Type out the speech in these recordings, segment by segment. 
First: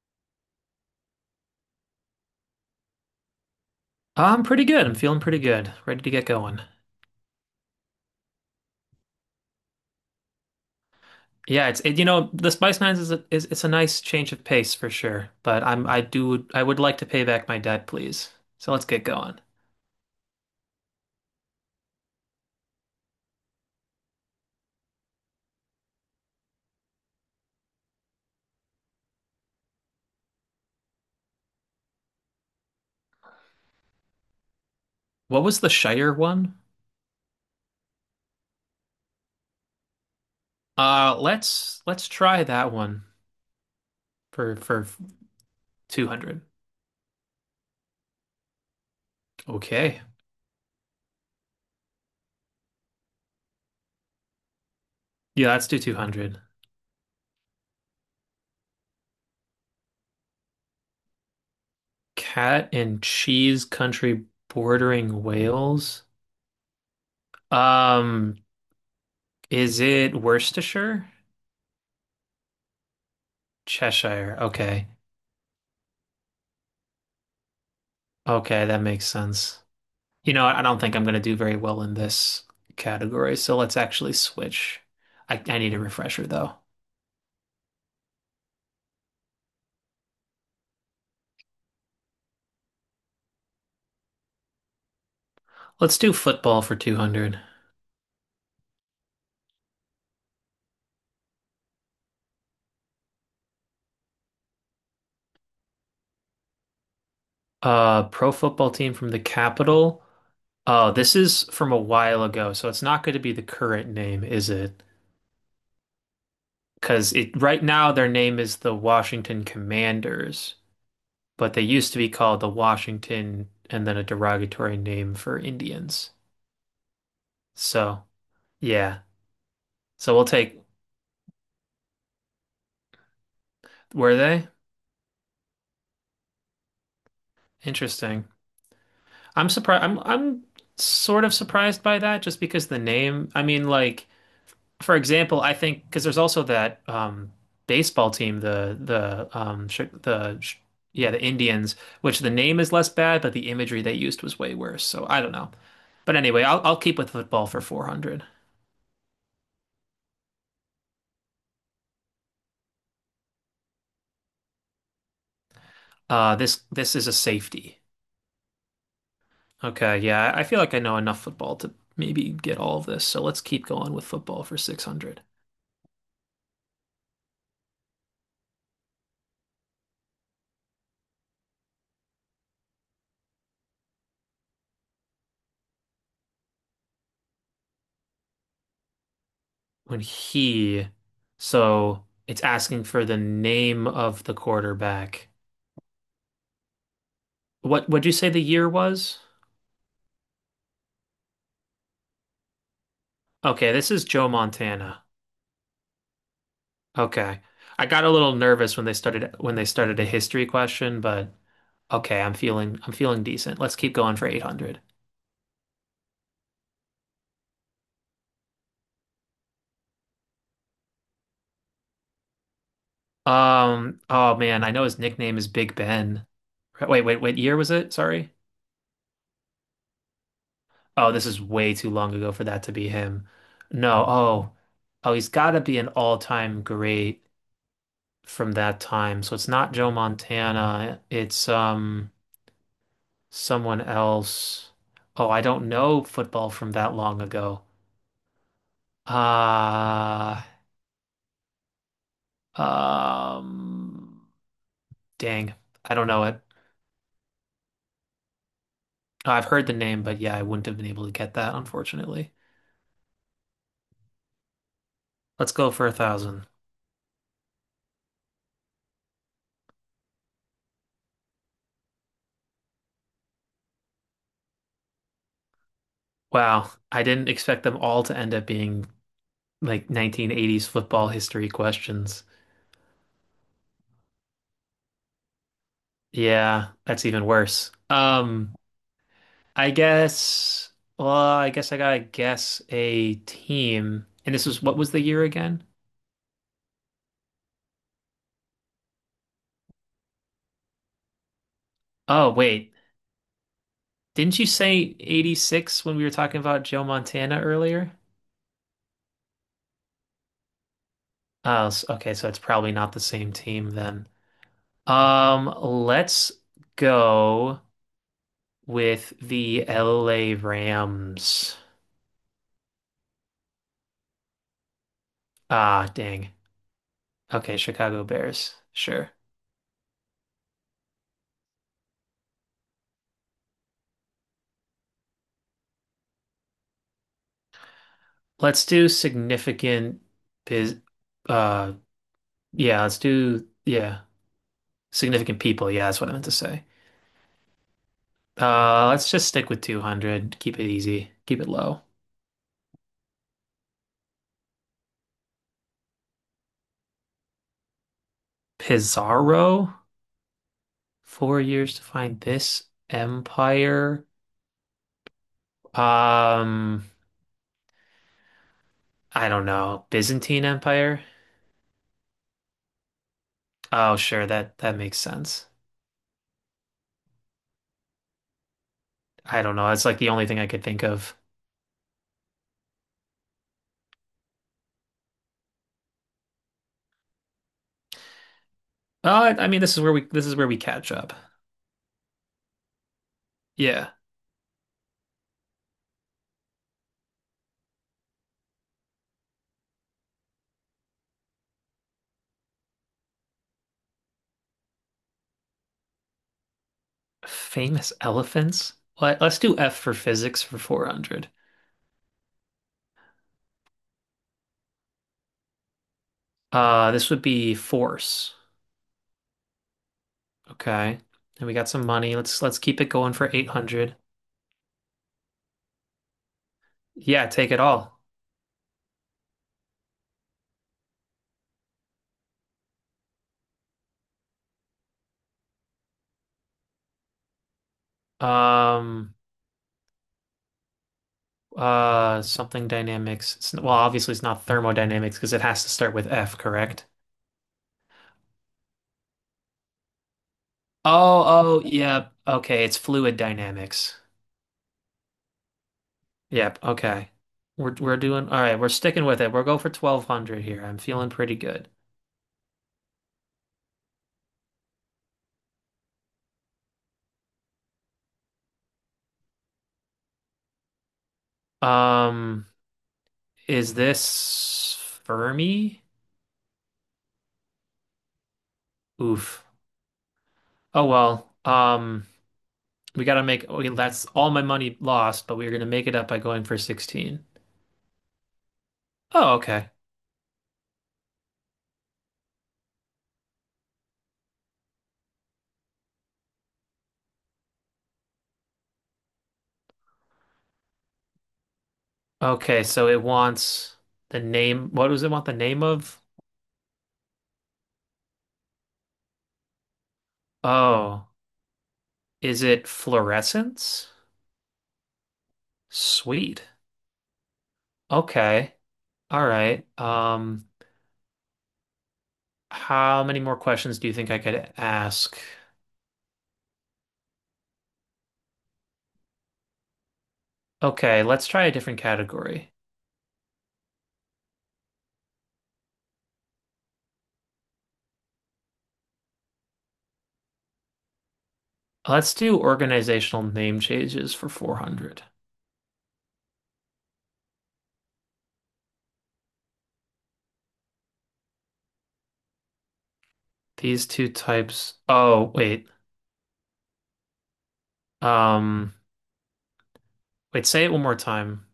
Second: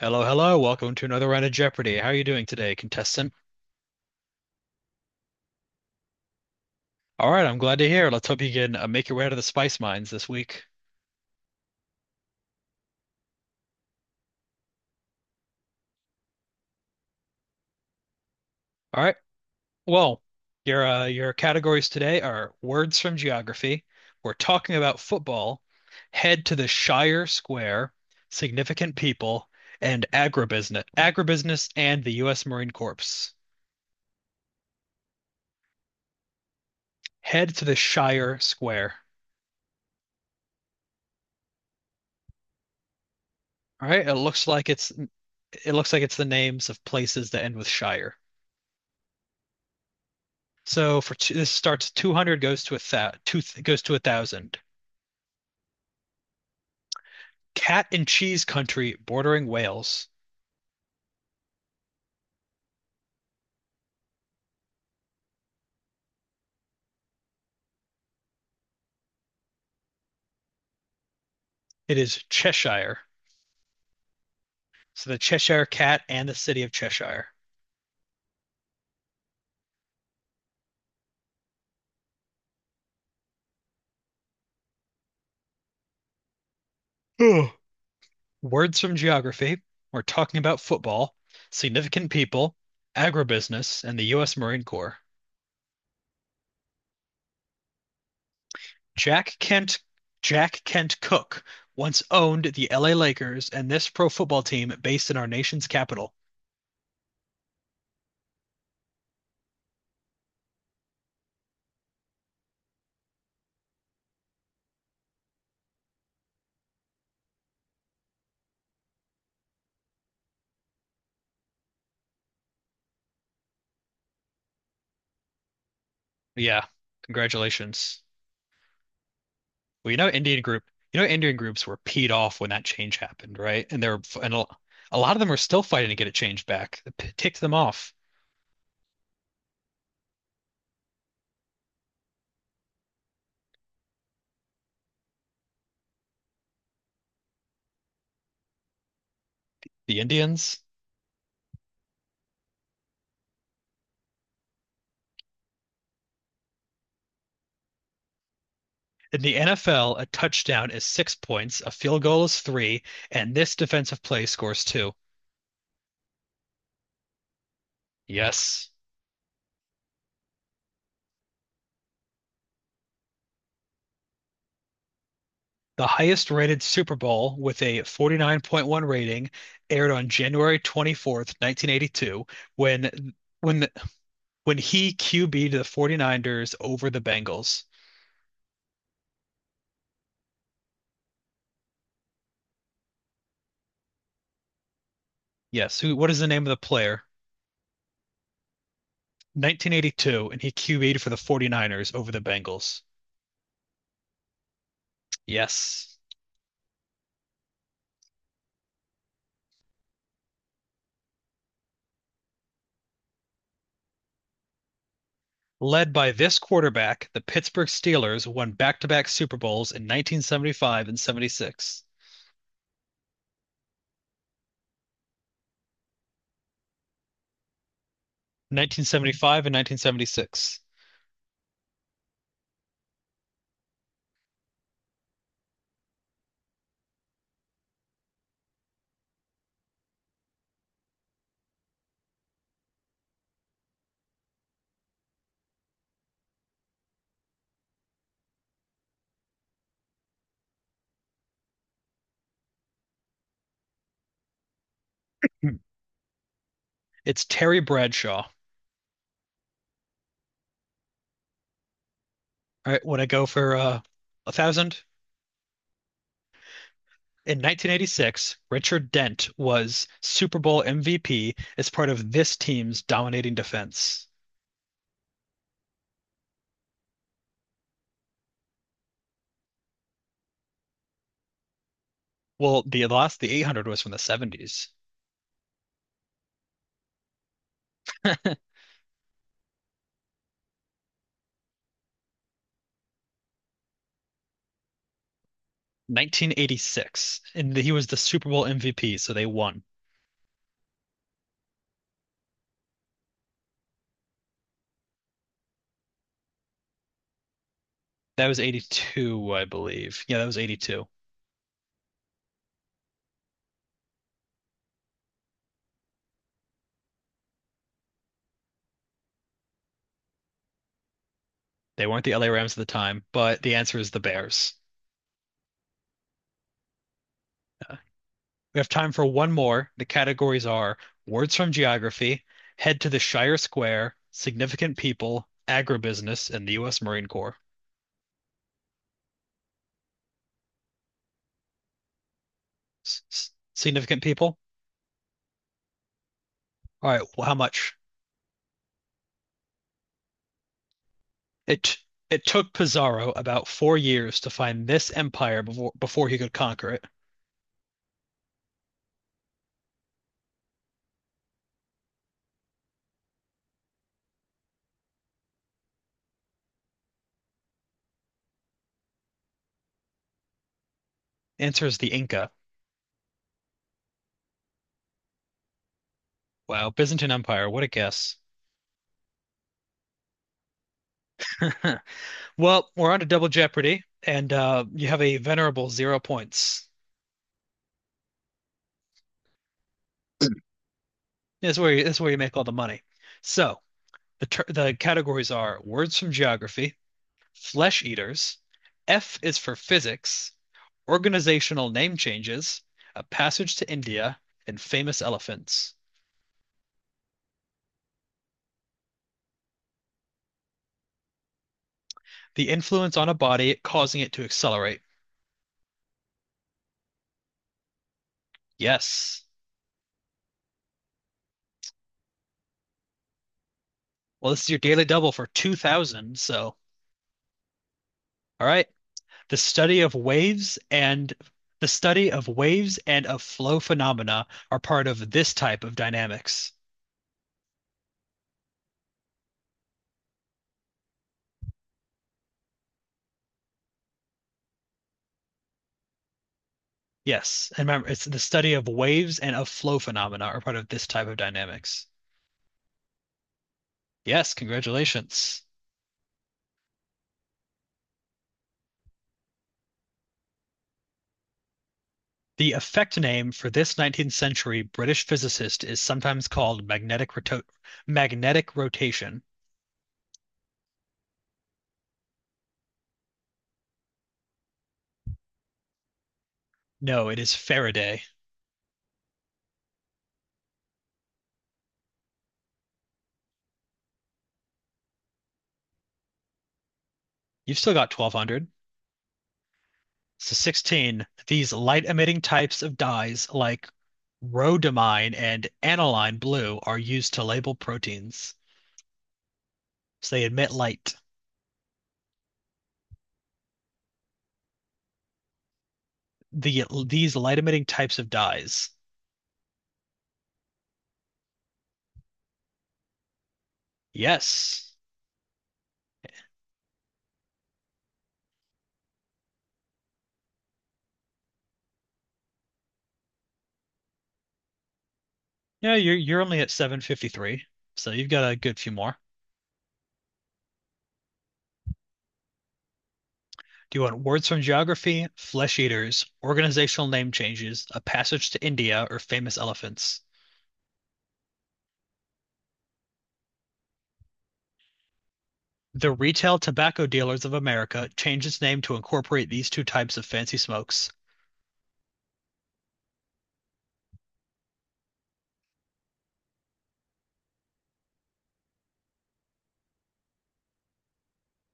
Hello, hello. Welcome to another round of Jeopardy. How are you doing today, contestant? I'm pretty good. I'm feeling pretty good. Ready to get going. All right, I'm glad to hear. Let's hope you can make your way out of the spice mines this week. Yeah, it's the Spice Nines is, a, is it's a nice change of pace for sure, but I'm I do I would like to pay back my debt, please. So let's All get right. going. Well, your categories today are words from geography. We're talking about football. Head to the Shire Square, significant people, and agribusiness, and the U.S. Marine Corps. What was the Shire one? Head to the Shire Square. Let's try that one All right. It looks for like for it's it looks like it's the 200. names of places that end with Shire. Okay. So for two, this starts 200 goes to a thousand. Yeah, let's do 200. Cat and cheese country bordering Wales. Cat and cheese country bordering Wales. Um, is it Worcestershire? It is Cheshire. Cheshire. Okay. So the Cheshire Cat and the city of Cheshire. Okay, that makes sense. You know, I don't think I'm going to do very well in this category, so let's actually switch. I need a refresher though. Ugh. Words from geography. We're talking about football, significant people, agribusiness, and the U.S. Marine Corps. Let's do football for 200. Jack Kent, Jack Kent Cook once owned the LA Lakers and this pro football team based in our nation's capital. Pro football team from the capital. Oh, this is from a while ago, so it's not going to be the current name, is it? Because it right now their name is the Washington Commanders, but they used to be called the Washington and then a derogatory name for Indians. Yeah, congratulations. So, yeah. Well, So we'll take, Indian groups were peed off when that change happened, right? And they're were and they? a lot of them are still fighting to get it changed back. It ticked them off. Interesting. I'm surprised. I'm sort of surprised by that just because the name. I mean, like for example, I think because there's also that baseball team, the sh The the sh Indians. yeah, the Indians, which the name is less bad, but the imagery they used was way worse. So I don't know. But anyway, I'll keep with football for 400. In the NFL, a touchdown is 6 points, a field goal is three, and this defensive play scores two. This is a safety. Yes. Okay, yeah, I feel like I know enough football to maybe get all of this. So let's keep going with football for 600. The highest rated Super Bowl with a 49.1 rating aired on January 24th, 1982, when when the- when he QB'd the 49ers over the Bengals. when he, so it's asking for the name of the quarterback. Yes, who what is the name of the player? What would you say the year was? 1982, and he QB'd for the 49ers over the Bengals. Okay, this is Joe Montana. Yes. Okay. I got a little nervous when they started a history question, but okay, I'm feeling decent. Let's keep going for 800. Led by this quarterback, the Pittsburgh Steelers won back-to-back Super Bowls in 1975 and 76. Oh man, I know his nickname is Big Ben. Wait, wait, wait, year was it? Sorry. 1975 and 1976. Oh, this is way too long ago for that to be him. No, oh. Oh, he's got to be an all-time great from that time. So it's not Joe Montana. It's someone else. Oh, I don't know football from that long ago. Uh um Dang. Hmm. I don't know it. It's Terry Bradshaw. I've heard the name, but yeah, I wouldn't have been able to get that, unfortunately. All right, when I go for a thousand. Let's go for 1,000. In 1986, Richard Dent was Super Bowl MVP as part of this team's dominating defense. Wow, I didn't expect them all to end up being like 1980s football history questions. Well, the 800 was from the 70s. Yeah, that's even worse. I guess, well, I guess I gotta guess a team. And this was, what was the year again? 1986, and he was the Super Bowl MVP, so they won. Oh, wait. Didn't you say 86 when we were talking about Joe Montana earlier? That was 82, I believe. Yeah, that was 82. Oh, okay, so it's probably not the same team then. Let's go with the LA Rams. They weren't the LA Rams at the time, but the answer is the Bears. Ah, dang. Okay, Uh, Chicago Bears. we have time for Sure. one more. The categories are words from geography, head to the Shire Square, significant people, agribusiness, and the U.S. Marine Corps. Let's do significant biz uh yeah, let's S- do Significant yeah. people? Significant people, yeah, that's what I meant to say. All right, well, how much? Let's just stick with 200. Keep it easy. Keep it It low. it took Pizarro about 4 years to find this empire before he could conquer it. Pizarro, 4 years to find this empire. Um, I don't know. Byzantine Empire? Answer is the Inca. Oh, sure, that makes sense. Wow, Byzantine Empire, what a guess. I don't know. That's like the only thing I could think of. Well, we're on to Double Jeopardy, and you have a venerable 0 points. I mean, this is where we catch up. That's where you make all the money. So Yeah. the categories are words from geography, flesh eaters, F is for physics, organizational name changes, a passage to India, and famous elephants. Famous elephants? Let's do F for physics for 400. The influence on a body causing it to accelerate. This would be force. Yes. Okay. And we got some money. Let's keep it going for 800. Well, this is your daily double for 2000, so Yeah, take it all. all right. the study of waves and the study of waves and of flow phenomena are part of this type of dynamics. Um Something dynamics. Well, obviously it's not thermodynamics because it has to start with F, correct? Yes, and remember, it's the study of waves and of flow phenomena are part of this type of Oh, oh, dynamics. yeah. Okay, it's fluid dynamics. Yes, congratulations. Yep, okay. We're doing all right, we're sticking with it. We'll go for 1200 here. I'm feeling pretty good. The effect name for this 19th century British physicist is sometimes called magnetic rotation. Um is this Fermi? No, it is Faraday. Oof. Oh well. We got to make, Okay, that's all my money lost, but we're going to make it up by going for 16. You've still got 1200. Oh, okay. So 16, these light emitting types of dyes like rhodamine and aniline blue are used to label proteins. So they emit light. Okay, so it wants the name. What does it want the name of? These light emitting types of dyes. Oh, is it fluorescence? Yes. Sweet. Okay. All right. How many more questions do you think I could ask? Yeah, you're only at 753, so you've got a good few more. Okay, let's try a different category. Do you want words from geography, flesh eaters, organizational name changes, a passage to India, or famous elephants? Let's do organizational name changes for 400. The Retail Tobacco Dealers of America changed its name to incorporate these two types of fancy smokes. These two types. Oh, wait. Um, Wait, say it one more time.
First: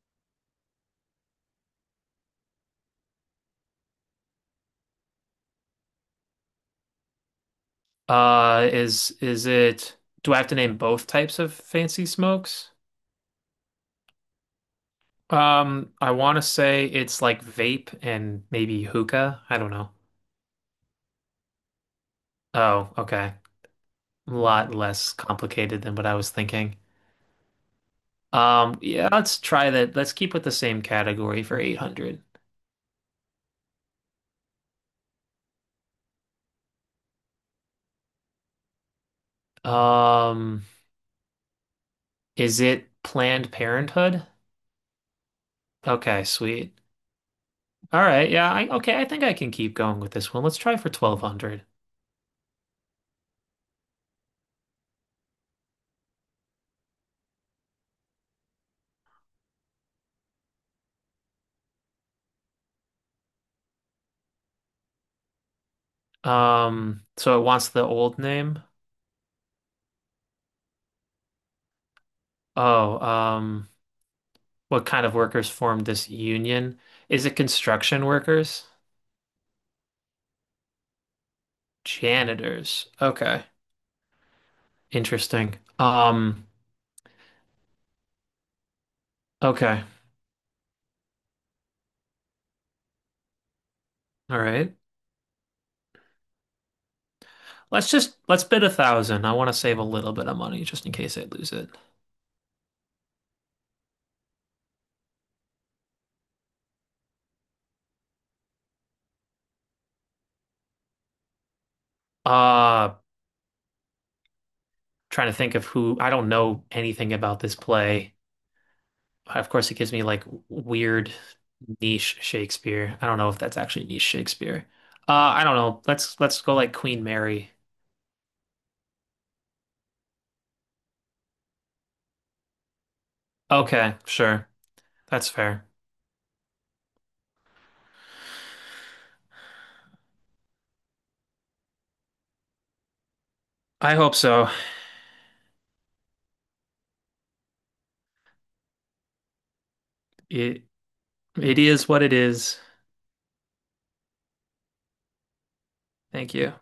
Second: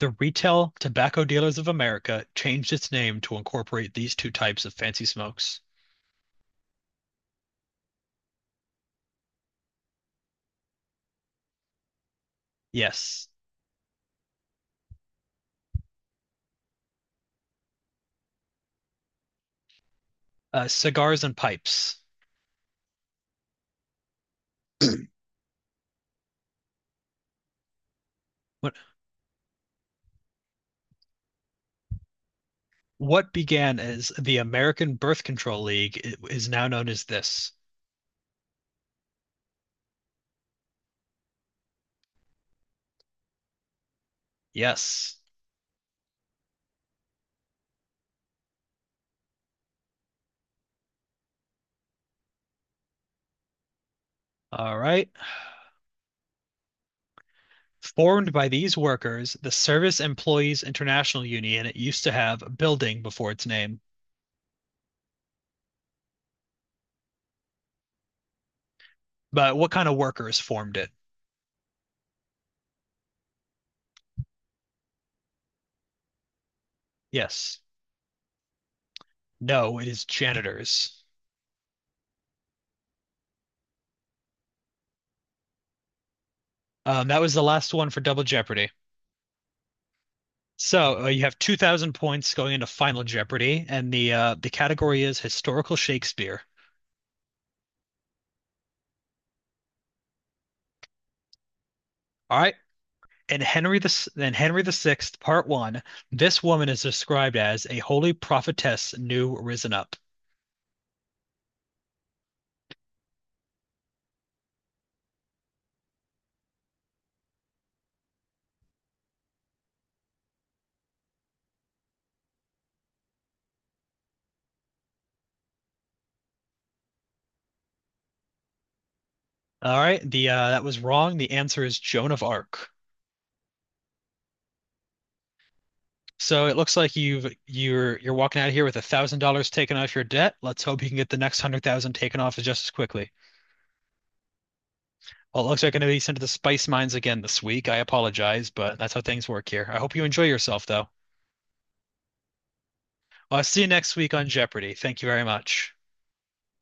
The Retail Tobacco Dealers of America changed its name to incorporate these two types of fancy smokes. Is it? Do I have to name both types of fancy smokes? Yes, I want to say it's like vape and maybe hookah. I don't know. Cigars and pipes. Oh, okay. A lot less complicated than what I was thinking. What, Yeah, let's try that. Let's keep with the same category for 800. what began as the American Birth Control League is now known as this. Um, is it Planned Parenthood? Yes. Okay, sweet. All right, yeah, I okay, I think I can keep going with this one. Let's try for 1200. All right. Formed by these workers, the Service Employees International Union used to have a building before its name. So it wants the old name. But what kind of workers formed it? Oh, what kind of workers formed this union? Is it Yes. construction workers? No, it is janitors. Janitors. Okay. Interesting. That was the last one for Double Jeopardy. Okay. So you have 2,000 points going into Final Jeopardy, and the uh, All the right. category is historical Shakespeare. Let's just let's bid 1,000. I want to save a little bit of money just in case I lose it. All right. In Henry the Sixth, Part One, this woman is described as a holy prophetess new risen up. Uh, Trying to think of who I don't know anything about this play. Of course, it gives me like weird niche Shakespeare. I don't know if that's actually niche Shakespeare. I don't know. Let's go like Queen Mary. All right. The that was wrong. The answer is Joan of Arc. Okay, sure. That's fair. So it looks like you're walking out of here with $1,000 taken off your debt. Let's hope you can get the next 100,000 taken off just as quickly. I hope so. Well, it looks like I'm going to be sent to the spice mines again this week. I apologize, but that's how things work here. I hope you enjoy It yourself, though. it is what it is. Well, I'll see you next week on Jeopardy. Thank you very much. Thank you.